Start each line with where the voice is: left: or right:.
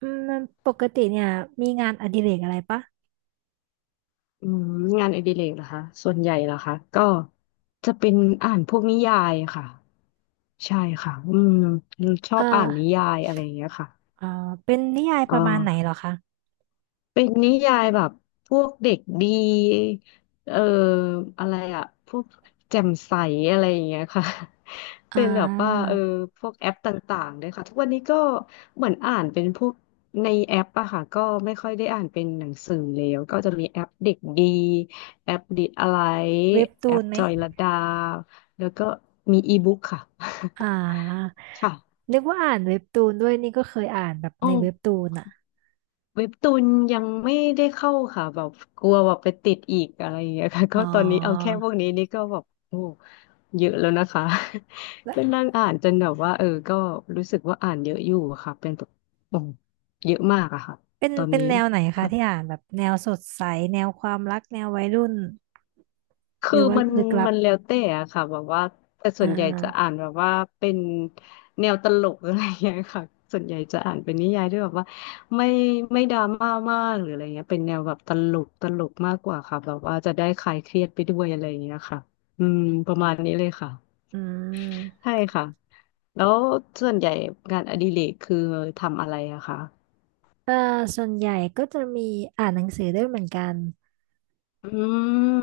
right: อืมปกติเนี่ยมีงานอดิเรกอะไรปะ
left: อืมงานอดิเรกเหรอคะส่วนใหญ่เหรอคะก็จะเป็นอ่านพวกนิยายค่ะ ใช่ค่ะ อืมชอ
right: เอ
left: บอ่านนิ
right: อ
left: ยายอะไรอย่างเงี้ยค่ะ
right: เอ่เป็นนิยาย
left: อ๋
right: ป
left: อ
right: ระมาณไหนเหรอคะ
left: เป็นนิยายแบบพวกเด็กดีเอ่ออะไรอะพวกแจ่มใสอะไรอย่างเงี้ยค่ะ
right: อ่
left: เป็นแบบว่า
right: า
left: เออพวกแอปต่างๆเลยค่ะทุกวันนี้ก็เหมือนอ่านเป็นพวกในแอปอะค่ะ ก็ไม่ค่อยได้อ่านเป็นหนังสือแล้วก็จะมีแอปเด็กดีแอปดิดอะไร
right: เว็บ
left: แอ
right: ตูน
left: ป
right: ไหม
left: จอยลดาแล้วก็มีอีบุ๊กค่ะ
right: อ่า
left: ค่
right: นึกว่าอ่านเว็บตูนด้วยนี่ก็เคยอ่านแบบ
left: ะ
right: ในเว็บตูนอ่ะ
left: เว็บตูนยังไม่ได้เข้าค่ะแบบกลัวแบบไปติดอีกอะไรอย่างเงี้ยค่ะ
right: อ๋อ
left: ก็ตอนนี้เอาแค่พวกนี้นี่ก็แบบโอ้เยอะแล้วนะคะ
right: แล้ ว
left: ก็นั่งอ่านจนแบบว่าเออก็รู้สึกว่าอ่านเยอะอยู่ค่ะเป็นแบบโอ้เยอะมากอะค่ะ
right: เป็น
left: ตอน
right: เป็น
left: นี้
right: แนวไหนคะ
left: ค่ะ
right: ที่อ่านแบบแนวสดใสแนวความรักแนววัยรุ่นห
left: คือ
right: รือว่า
left: มัน
right: ลึกลับ
left: มันแล้วแต่อะค่ะแบบว่าแต่
right: อ่
left: ส่วนใหญ่จะ
right: า
left: อ่านแบบว่าเป็นแนวตลกอะไรอย่างเงี้ยค่ะส่วนใหญ่จะอ่านเป็นนิยายด้วยแบบว่าไม่ไม่ดราม่ามากหรืออะไรเงี้ยเป็นแนวแบบตลกตลกมากกว่าค่ะแบบว่าจะได้คลายเครียดไปด้วยอะไรอย่างเงี้ยค่ะอืมประมาณนี้เลยค่ะ
right: อืม
left: ใช่ค่ะแล้วส่วนใหญ่งานอดิเรกคือทำอะไรอะคะ
right: เออส่วนใหญ่ก็จะมีอ่านหนังสือด้วยเหมือนกัน
left: อื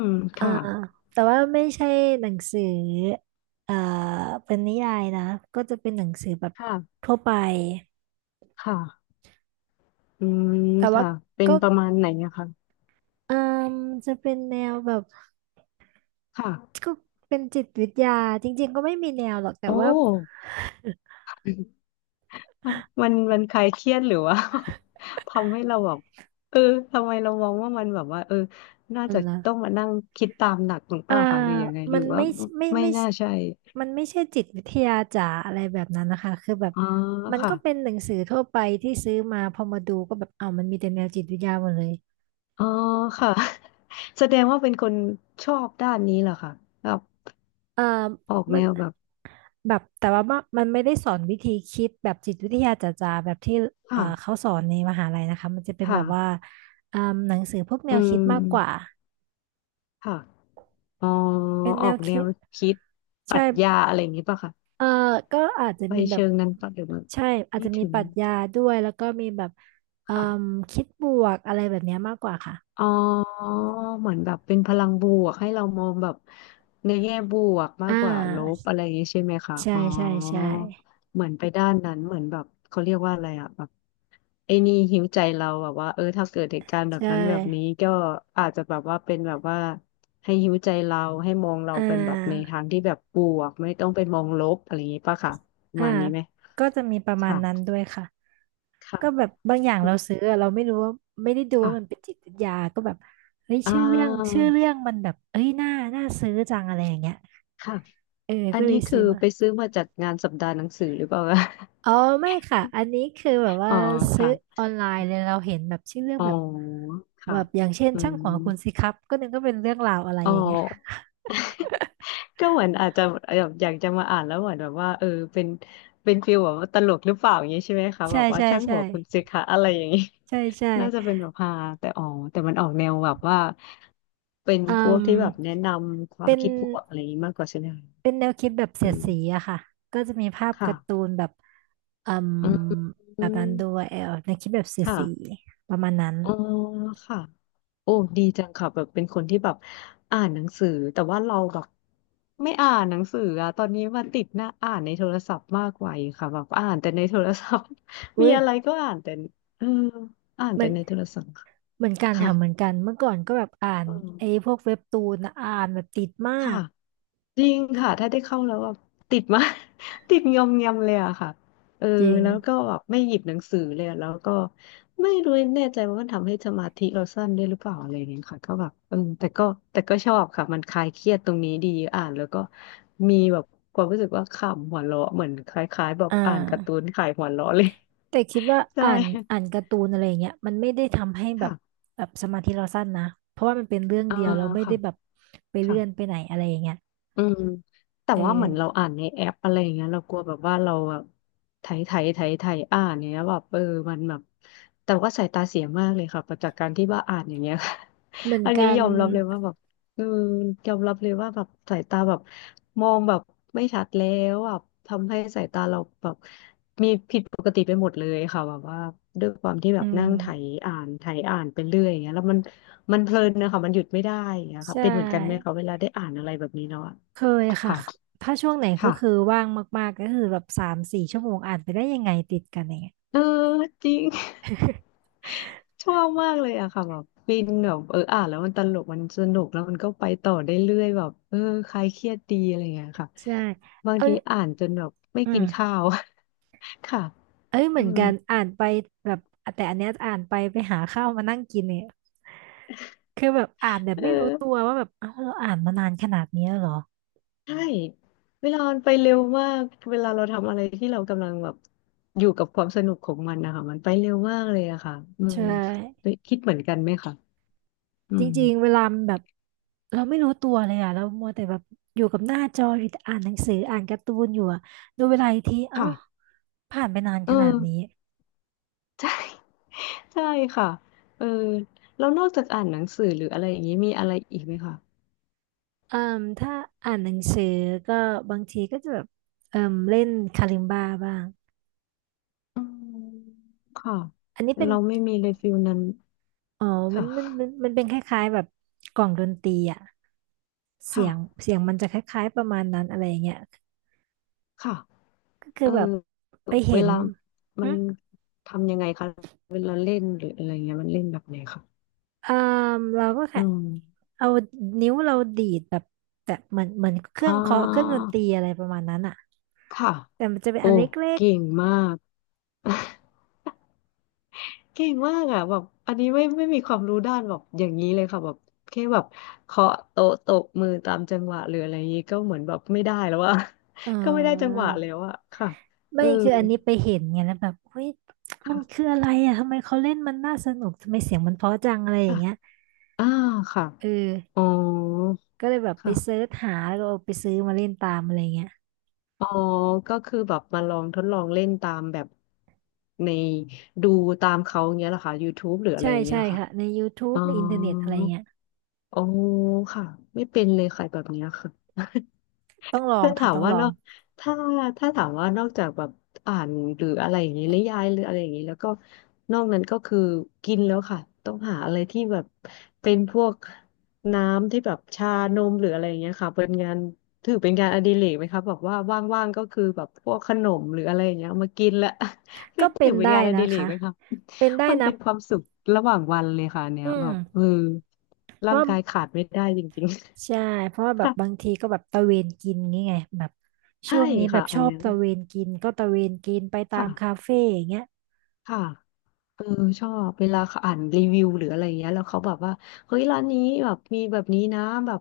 left: ม
right: อ่า
left: ค่ะ
right: แต่ว่าไม่ใช่หนังสือเอ่อเป็นนิยายนะก็จะเป็นหนังสือแบบ
left: ค่ะ
right: ทั่วไป
left: ค่ะอืม
right: แต่ว่า
left: ค่ะเป็น
right: ก็
left: ประมาณไหนอะคะ
right: เอ่มจะเป็นแนวแบบ
left: ค่ะ
right: ก็เป็นจิตวิทยาจริงๆก็ไม่มีแนวหรอกแต่
left: โอ้
right: ว่า
left: มัมันคลายเครียดหรือว่า ทำให้เราแบบเออทำไมเรามองว่ามันแบบว่าเออน่า
right: อะไร
left: จะ
right: ล่ะ
left: ต้องมานั่งคิดตามหนักหรือเป
right: อ่า
left: ล่าคะหรือยังไงห
right: มั
left: รื
right: น
left: อว่าไม่
right: ไม่
left: น่าใช่
right: มันไม่ใช่จิตวิทยาจ๋าอะไรแบบนั้นนะคะคือแบบ
left: อ๋อ
right: มัน
left: ค่ะ
right: ก็เป็นหนังสือทั่วไปที่ซื้อมาพอมาดูก็แบบเอาวมันมีแต่แนวจิตวิทยาหมดเลย
left: อ๋อค่ะ แสดงว่าเป็นคนชอบด้านนี้เหรอคะแบบ
right: เอ่อ
left: ออก
right: มั
left: แน
right: น
left: วแบบ
right: แบบแต่ว่ามันไม่ได้สอนวิธีคิดแบบจิตวิทยาจ๋าๆแบบที่
left: ค่ะ
right: เขาสอนในมหาลัยนะคะมันจะเป็นแบ
left: ค่ะ
right: บว่าอ่าหนังสือพวกแน
left: อื
right: วคิด
left: ม
right: มากกว่า
left: ค่ะอ๋อ
right: เป็น
left: อ
right: แน
left: อก
right: ว
left: แน
right: คิ
left: ว
right: ด
left: คิดปรั
right: ใช่
left: ชญาอะไรอย่างนี้ป่ะคะ
right: เออก็อาจจะ
left: ไป
right: มีแบบ
left: เชิงนั้นป่ะหรือว่า
right: ใช่อาจ
left: ไม่
right: จะมี
left: ถึ
right: ป
left: ง
right: รัชญาด้วยแล้วก็มีแบบเอ่ม
left: ค่ะ
right: คิดบวกอะไรแบบเนี้ยมากกว่าค่ะ
left: อ๋อเหมือนแบบเป็นพลังบวกให้เรามองแบบในแง่บวกมา
right: อ่
left: กกว่าลบ
right: า
left: อะไรอย่างนี้ใช่ไหมคะ
right: ใช่
left: อ๋อ
right: ใช่ใช่
left: เหมือนไปด้านนั้นเหมือนแบบเขาเรียกว่าอะไรอะแบบไอ้นี่หิวใจเราแบบว่าเออถ้าเกิดเหตุการณ์แบบ
right: ใช่
left: นั้นแบบนี้ก็อาจจะแบบว่าเป็นแบบว่าให้หิวใจเราให้มองเรา
right: อ่
left: เป็นแบบใน
right: า
left: ทางที่แบบบวกไม่ต้องไปมองลบอะไรอย่างนี้ป่ะค่ะประ
right: อ่า
left: มาณนี้ไหม
right: ก็จะมีประมาณนั้น
left: ค่ะ
right: ด้วยค่ะ ก็แบบ
left: ค่ะ
right: บางอย่างเราซื้ออะเราไม่รู้ว่าไม่ได้ดู
left: ค่ะ
right: ว่ามันเป็นจิตวิทยาก็แบบเฮ้ย
left: อ่
right: ชื่อเรื่องชื่
left: า
right: อเรื่องมันแบบเอ้ยน่าน่าซื้อจังอะไรอย่างเงี้ย
left: ค่ะ
right: เออ
left: อั
right: ก็
left: น
right: เล
left: นี้
right: ยซื้
left: คื
right: อ
left: อ
right: มา
left: ไปซื้อมาจากงานสัปดาห์หนังสือหรือเปล่าคะ
right: อ๋อไม่ค่ะอันนี้คือแบบ ว่า
left: อ๋อ
right: ซื้
left: ค่ะ
right: อออนไลน์เลยเราเห็นแบบชื่อเรื่อง
left: อ๋อ
right: แบบแบ
left: ค่ะ
right: บอย่างเช่น
left: อื
right: ช่าง
left: ม
right: หัวคุณสิครับก็นึกว่าเป็นเรื่องราวอะไร
left: อ๋อ
right: อย่างเงี้ย
left: ก็เหมือนอาจจะแบบอยากจะมาอ่านแล้วเหมือนแบบว่าเออเป็นเป็นฟีลแบบว่าตลกหรือเปล่าอย่างนี้ใช่ไหมคะแบ
right: ใช่
left: บว่า
right: ใช่
left: ช่างหัว
right: ใช่
left: คุณสิคะอะไรอย่างนี้
right: ใช่ใช่
left: น่าจะเป็นแบบฮาแต่อ๋อแต่มันออกแนวแบบว่าเป็น
right: อื
left: พวกที่แบบแนะ
right: ม
left: นำควา
right: เป็
left: ม
right: น
left: คิดบวกอะไรอย่างนี้มากกว่าใช่ไหมคะ
right: เป็นแนวคิดแบบ
left: อื
right: เสียด
left: ม
right: สีอะค่ะก็จะมีภาพการ์ตู
left: ค่ะ
right: นแบบอืม
left: อื
right: แบ
left: ม
right: บนั้นด้วยเออแนวคิดแบบเสียด
left: ค่ะ
right: สีประมาณนั้น
left: อ๋อค่ะ โอ้ดีจังค่ะแบบเป็นคนที่แบบอ่านหนังสือแต่ว่าเราแบบไม่อ่านหนังสืออะตอนนี้มาติดหน้าอ่านในโทรศัพท์มากกว่าอีกค่ะแบบอ่านแต่ในโทรศัพท์
right: อุ้
left: มี
right: ย
left: อะไรก็อ่านแต่เอออ่าน
right: เหมั
left: แต่
right: น
left: ในโทรศัพท์ค่ะ
right: เหมือนกันค่ะเหมือนกันเมื่อก่อนก็แบบอ่าน
left: อืม
right: ไอ้พวกเว็บตูนอะอ่านแบบติดมา
left: ค่ะ
right: ก
left: จริงค่ะถ้าได้เข้าแล้วแบบติดมาก ติดงอมแงมเลยอะค่ะเออ
right: จริง
left: แล้วก็แบบไม่หยิบหนังสือเลยอะแล้วก็ไม่รู้แน่ใจว่ามันทำให้สมาธิเราสั้นด้วยหรือเปล่าอะไรอย่างเงี้ยค่ะก็แบบเออแต่ก็ชอบค่ะมันคลายเครียดตรงนี้ดีอ่านแล้วก็มีแบบความรู้สึกว่าขำหัวเราะเหมือนคล้ายๆแบบ
right: อ่
left: อ่านการ์ตู
right: า
left: นขายหัวเราะเลย
right: แต่คิดว่า
left: ใช่
right: อ่านการ์ตูนอะไรเงี้ยมันไม่ได้ทำให้แบ
left: ค่ะ
right: บแบบสมาธิเราสั้นนะเพราะว่ามันเป็นเรื่อง
left: อ่า
right: เดียวเราไม่ได้
left: ค่ะ
right: แบบไปเลื่อนไป
left: ค่ะ
right: ไหนอะไรอย่างเงี้ย
left: อืมแต่
right: เออ
left: ว่าเหมือนเราอ่านในแอปอะไรอย่างเงี้ยเรากลัวแบบว่าเราแบบไถไถไถไถอ่านอย่างเงี้ยแบบเออมันแบบแต่ว่าสายตาเสียมากเลยค่ะจากการที่ว่าอ่านอย่างเงี้ย
right: เหมือน
left: อัน
right: กั
left: นี้ย
right: น
left: อมรับเลยว่าแบบเออยอมรับเลยว่าแบบสายตาแบบมองแบบไม่ชัดแล้วแบบทำให้สายตาเราแบบมีผิดปกติไปหมดเลยค่ะแบบว่าด้วยความที่แบ
right: อื
left: บนั่
right: ม
left: งไถอ่านไถอ่านไปเรื่อยอย่างเงี้ยแล้วมันเพลินนะคะมันหยุดไม่ได้อย่างเงี้ย
right: ใช
left: ค่ะเป็นเหมือนกันไหม
right: ่
left: คะเวลาได้อ่านอะไรแบบนี้เนาะ
right: เคยค่ะ
left: ค่ะ
right: ถ้าช่วงไหนก็
left: ค่ะ
right: คือว่างมากๆก็คือแบบสามสี่ชั่วโมงอ่านไปได้ยังไงติดกันอย่างเงี้ย
left: เออจริง ชอบมากเลยอะค่ะแบบฟินแบบเอออ่านแล้วมันตลกมันสนุกแล้วมันก็ไปต่อได้เรื่อยแบบเออคลายเครียดดีอะไรเงี้ยค่ะ
right: ใช่
left: บาง
right: เอ้
left: ที
right: ย
left: อ่านจนแบบไม่
right: อื
left: กิน
right: ม
left: ข้าว ค่ะ
right: เอ้ยเห
left: อื
right: มือน
left: ม
right: กันอ่านไปแบบแต่อันเนี้ยอ่านไปไปหาข้าวมานั่งกินเนี่ยคือแบบอ่านแบบ
left: เออ
right: ไม่รู้ตัวว่าแบบเอ้าเราอ่านมานานขนาดนี้แล้วเหรอ
left: ใช่เวลามันไปเร็วมากเวลาเราทำอะไรที่เรากำลังแบบอยู่กับความสนุกของมันนะคะมันไปเร็วมากเลยอะค่ะอืม
right: ใช่
left: คิดเหมือนกันไหมคะอื
right: จ
left: ม
right: ริงๆเวลามันแบบเราไม่รู้ตัวเลยอ่ะเรามัวแต่แบบอยู่กับหน้าจออยู่แต่อ่านหนังสืออ่านการ์ตูนอยู่อะดูเวลาอีกทีเอ้า
left: ค่ะ
right: ผ่านไปนาน
left: เอ
right: ขนาด
left: อ
right: นี้
left: ใช่ ใช่ค่ะเออแล้วนอกจากอ่านหนังสือหรืออะไรอย่างนี้มีอะไรอีกไหมคะ
right: เอ่มถ้าอ่านหนังสือก็บางทีก็จะแบบเอ่มเล่นคาลิมบาบ้าง
left: อืมค่ะ
right: อันนี้เป็น
left: เราไม่มีเลยฟิลนั้น
right: อ๋อ
left: ค
right: มันมันมัน
left: ่ะ
right: มันเป็นคล้ายๆแบบกล่องดนตรีอ่ะเสี
left: ค่ะ
right: ยงเสียงมันจะคล้ายๆประมาณนั้นอะไรอย่างเงี้ย
left: ค่ะ
right: ก็คื
left: เอ
right: อ
left: อ
right: แบบไป
left: เว
right: เห็น
left: ลามั
right: หึ
left: นทำยังไงคะเวลาเล่นหรืออะไรเงี้ยมันเล่นแบบไหนคะ
right: เอ่มเราก็
left: อื
right: แค่
left: ม
right: เอานิ้วเราดีดแบบแต่เหมือนเหมือนเครื่
left: อ่
right: องเคาะเครื่องดน
left: า
right: ตรีอะไรประมาณนั้นอ่ะ
left: ค่ะ
right: แต่มันจะเป็น
left: โอ้
right: อันเล็ก
left: เก่งมาก เก่งมากอ่ะแบบอันนี้ไม่มีความรู้ด้านแบบอย่างนี้เลยค่ะแบบแค่แบบเคาะโต๊ะตบมือตามจังหวะหรืออะไรอย่างนี้ก็เหมือนแบบไม่ได้แล้วอ่ะ
right: ๆเออ
left: ก็ไม่ได้จังหวะแล้วอ่ะค่ะเอ
right: ไม่
left: อ
right: คืออันนี้ไปเห็นไงแล้วแบบเฮ้ยมัน
left: ค่ะ
right: คืออะไรอ่ะทำไมเขาเล่นมันน่าสนุกทำไมเสียงมันเพราะจังอะไรอย่า
left: ค่ะ
right: งเงี้ย
left: อ่าค่ะ
right: เออ
left: อ๋อ
right: ก็เลยแบบไปเซิ
left: ค่ะ
right: ร์ชหาแล้วก็เอาไปซื้อมาเล่นตามอะไรเงี้ย
left: อ๋อก็คือแบบมาลองทดลองเล่นตามแบบในดูตามเขาอย่างเงี้ยเหรอคะ YouTube หรืออะไร
right: ใช่
left: อย่างเงี้ยเห
right: ใช่
left: รอคะ
right: ค่ะในย o ทู
left: อ๋
right: บ
left: อ
right: e ในอินเทอร์เน็ตอะไรเงี้ย
left: อ๋อค่ะไม่เป็นเลยค่ะแบบเนี้ยค่ะ
right: ต้องลอง
left: ถ้า
right: ค่ะ
left: ถาม
right: ต้อง
left: ว่า
right: ลอ
left: นอ
right: ง
left: กถ้าถ้าถามว่านอกจากแบบอ่านหรืออะไรอย่างนี้นิยายหรืออะไรอย่างนี้แล้วก็นอกนั้นก็คือกินแล้วค่ะ ต้องหาอะไรที่แบบเป็นพวกน้ำที่แบบชานมหรืออะไรอย่างเงี้ยค่ะเป็นงานถือเป็นงานอดิเรกไหมคะแบบว่าว่างๆก็คือแบบพวกขนมหรืออะไรอย่างเงี้ยเอามากินละ เป็
right: ก็
left: น
right: เป็
left: ถื
right: น
left: อเป็น
right: ได้
left: งานอ
right: นะ
left: ดิเรก
right: คะ
left: ไหมคะ
right: เป็นได้
left: มัน
right: นะ
left: เป็นความสุขระหว่างวันเลยค่ะอันเนี้
right: อื
left: ยแบ
right: ม
left: บเออ
right: เพ
left: ร่า
right: ราะ
left: ง
right: ว่า
left: กายขาดไม่ได้จริง
right: ใช่
left: ๆ
right: เพราะว่า แบบ
left: ค่ะ
right: บางทีก็แบบตะเวนกินงี้ไงแบบ
left: ใช่
right: ช่วงนี้แบ
left: ค่ะ
right: บช
left: อัน
right: อบ
left: เนี้ย
right: ตะเวนกินก็ตะเวนกินไปตามคา
left: ค่ะ
right: เฟ่อย่างเงี้ย
left: ค่ะเออชอบเวลาเขาอ่านรีวิวหรืออะไรอย่างเงี้ยแล้วเขาแบบว่า เฮ้ยร้านนี้แบบมีแบบนี้นะแบบ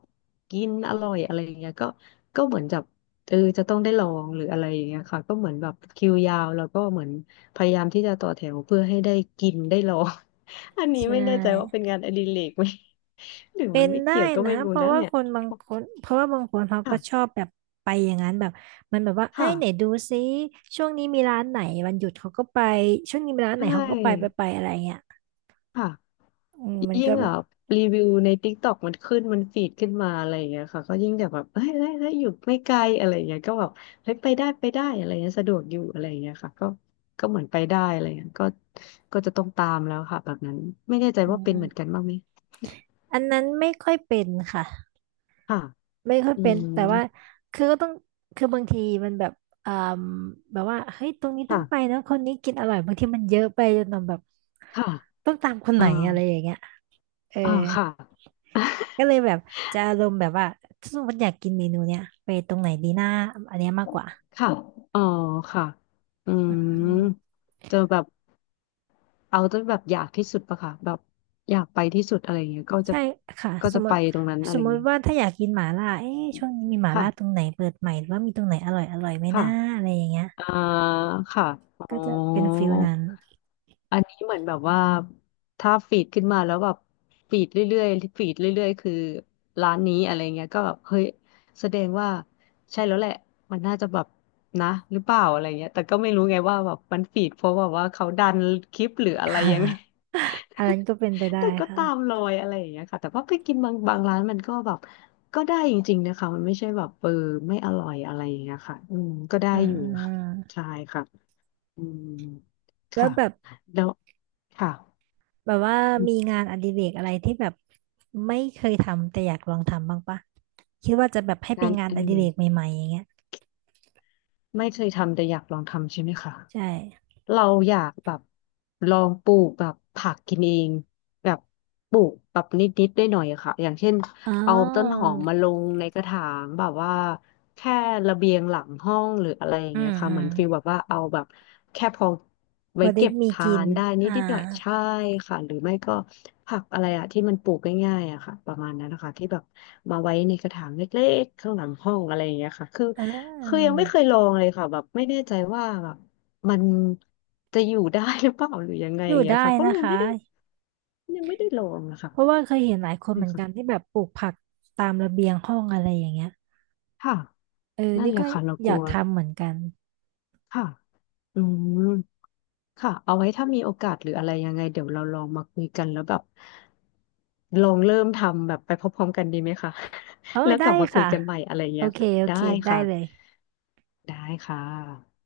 left: กินอร่อยอะไรอย่างเงี้ยก็ก็เหมือนจะเออจะต้องได้ลองหรืออะไรอย่างเงี้ยค่ะก็เหมือนแบบคิวยาวแล้วก็เหมือนพยายามที่จะต่อแถวเพื่อให้ได้กินได้ลอง อันนี้ไม่
right: ใช่
left: แน่ใจว่าเป็นงานอดิเรกไหม หรือ
right: เป็
left: มัน
right: น
left: ไม่
right: ได้
left: เกี่ยวก็
right: นะ
left: ไม่รู้
right: เพราะ
left: นะ
right: ว่า
left: เนี่ย
right: คนบางคนเพราะว่าบางคนเขาก็ชอ
left: ค่ะ
right: บแบบไปอย่างนั้นแบบมันแบบว่าเอ้
left: ค่ะ
right: ยไหนดูซิช่วงนี้มีร้านไหนวันหยุดเขาก็ไปช่วงนี้มีร้าน
left: ใช
right: ไหนเขาก็ไปไป
left: ่
right: ไปอะไรเงี้ย
left: ค่ะ
right: อืมมัน
left: ยิ่
right: ก็
left: ง
right: แบ
left: อ่ะ
right: บ
left: รีวิวใน TikTok มันขึ้นมันฟีดขึ้นมาอะไรอย่างเงี้ยค่ะก็ยิ่งแบบแบบเฮ้ยเฮ้ยอยู่ไม่ไกลอะไรอย่างเงี้ยก็แบบเฮ้ยไปได้อะไรเงี้ยสะดวกอยู่อะไรอย่างเงี้ยค่ะก็ก็เหมือนไปได้อะไรเงี้ยก็ก็จะต้องตามแล้วค่ะแบบนั้นไม่แน่ใจ
right: อื
left: ว่าเป็นเหมือน
right: ม
left: กันบ้างไหม
right: อันนั้นไม่ค่อยเป็นค่ะ
left: ค่ะ
right: ไม่ค่อย
left: อื
right: เป็นแต่ว่า
left: ม
right: คือก็ต้องคือบางทีมันแบบอ่าแบบว่าเฮ้ยตรงนี้ต้องไป
left: ค่ะ
right: นะคนนี้กินอร่อยบางทีมันเยอะไปจนเราแบบ
left: ค่ะ
right: ต้องตามคนไห
left: อ่า
right: นอะไรอย่างเงี้ยเออ
left: อ่าค่ะ
right: ก็เลยแบบจะอารมณ์แบบว่าถ้าสมมติอยากกินเมนูเนี้ยไปตรงไหนดีหน้าอันเนี้ยมากกว่า
left: ค่ะอ๋อค่ะอื
right: อื
left: ม
right: ม
left: เจอแบบ เอาจนแบบอยากที่สุดปะค่ะแบบอยากไปที่สุดอะไรอย่างเงี้ยก็จะ
right: ใช่ค่ะ
left: ก็
right: ส
left: จะ
right: มม
left: ไป
right: ติ
left: ตรงนั้นอะ
right: ส
left: ไร
right: ม
left: อ
right: ม
left: ย่าง
right: ติ
left: เงี้ย
right: ว่าถ้าอยากกินหม่าล่าเอ๊ะช่วงนี้มีหม่าล่าตรง
left: ค่ะ
right: ไหนเปิดใหม่หรือว่ามีตรงไหนอร่อยอร่อยไหม
left: ค่ะ
right: นะอะไรอย่างเงี้ย
left: อ่าค่ะอ๋อ
right: ก็จะเป็นฟิลนั้น
left: อันนี้เหมือนแบบว่าถ้าฟีดขึ้นมาแล้วแบบฟีดเรื่อยๆฟีดเรื่อยๆคือร้านนี้อะไรเงี้ยก็แบบเฮ้ยแสดงว่าใช่แล้วแหละมันน่าจะแบบนะหรือเปล่าอะไรเงี้ยแต่ก็ไม่รู้ไงว่าแบบมันฟีดเพราะแบบว่าเขาดันคลิปหรือ อะ
right: ค
left: ไรยังไง
right: ่ะอันนั้นก็เป็นไปได้
left: แต่ก็ตาม
right: ค่ะ
left: รอยอะไรอย่างเงี้ยค่ะแต่ว่าไปกินบางร้านมันก็แบบก็ได้จริงๆนะคะมันไม่ใช่แบบเออไม่อร่อยอะไรอย่างเงี้ยค่ะอืมก็ได้
right: อื
left: อยู่ค่ะ
right: ม
left: ใช่ค่ะอืม
right: แล้ว
left: ค่ะ
right: แบบ
left: แล้วค่ะ
right: แบบว่ามีงานอดิเรกอะไรที่แบบไม่เคยทำแต่อยากลองทำบ้างปะคิดว่าจะแบบให้เป็
left: งา
right: น
left: น
right: งาน
left: อ
right: อ
left: ดิ
right: ดิ
left: เร
right: เรก
left: ก
right: ใหม่ๆอย่างเงี้ย
left: ไม่เคยทำแต่อยากลองทำใช่ไหมคะ
right: ใช่
left: เราอยากแบบลองปลูกแบบผักกินเองแบบปลูกแบบนิดๆได้หน่อยอะค่ะอย่างเช่น
right: อ๋อ
left: เอาต้นหอมมาลงในกระถางแบบว่า แค่ระเบียงหลังห้องหรืออะไรอย่าง
right: อื
left: เงี้ย
right: ม
left: ค่ะ
right: อื
left: เหมื
right: ม
left: อนฟีลแบบว่าเอาแบบแค่พอ
right: พ
left: ไว้
right: อได้
left: เก็บ
right: มี
left: ทา
right: กิน
left: นได้นิด
right: อ่า
left: นิดหน่อยใช่ค่ะหรือไม่ก็ผักอะไรอะที่มันปลูกง่ายๆอะค่ะประมาณนั้นนะคะที่แบบมาไว้ในกระถางเล็กๆข้างหลังห้องอะไรอย่างเงี้ยค่ะคือ
right: อ่
left: คือยั
right: า
left: งไม่เคยลองเลยค่ะแบบไม่แน่ใจว่าแบบมันจะอยู่ได้หรือเปล่าหรือยังไง
right: อ
left: อ
right: ยู่
left: ย่างเงี้ย
right: ได้
left: ค่ะก็เล
right: นะ
left: ย
right: คะ
left: ไม่ได้ยังไม่ได้ลองนะคะ
right: เพราะว่าเคยเห็นหลายคนเห
left: นี่
right: มือน
left: ค่ะ
right: กันที่แบบปลูกผักตามระเบียงห้องอะไรอย่างเงี้ย
left: ค่ะ
right: เออ
left: นั่น
right: นี่
left: แหละ
right: ก็
left: ค่ะเรา
right: อ
left: กลั
right: ยาก
left: ว
right: ทำเหมือนกัน
left: ค่ะอืม ค่ะเอาไว้ถ้ามีโอกาสหรืออะไรยังไงเดี๋ยวเราลองมาคุยกันแล้วแบบลองเริ่มทำแบบไปพร้อมๆกันดีไหมคะ
right: เออ
left: แล้วก
right: ได้
left: ลับมาคุย
right: ค่ะ
left: กันใหม่อะไร
right: โอ
left: เงี้ย
right: เค
left: ค่ะ
right: โอ
left: ได้
right: เคได้
left: ค่ะ
right: เลย
left: ได้ค่ะ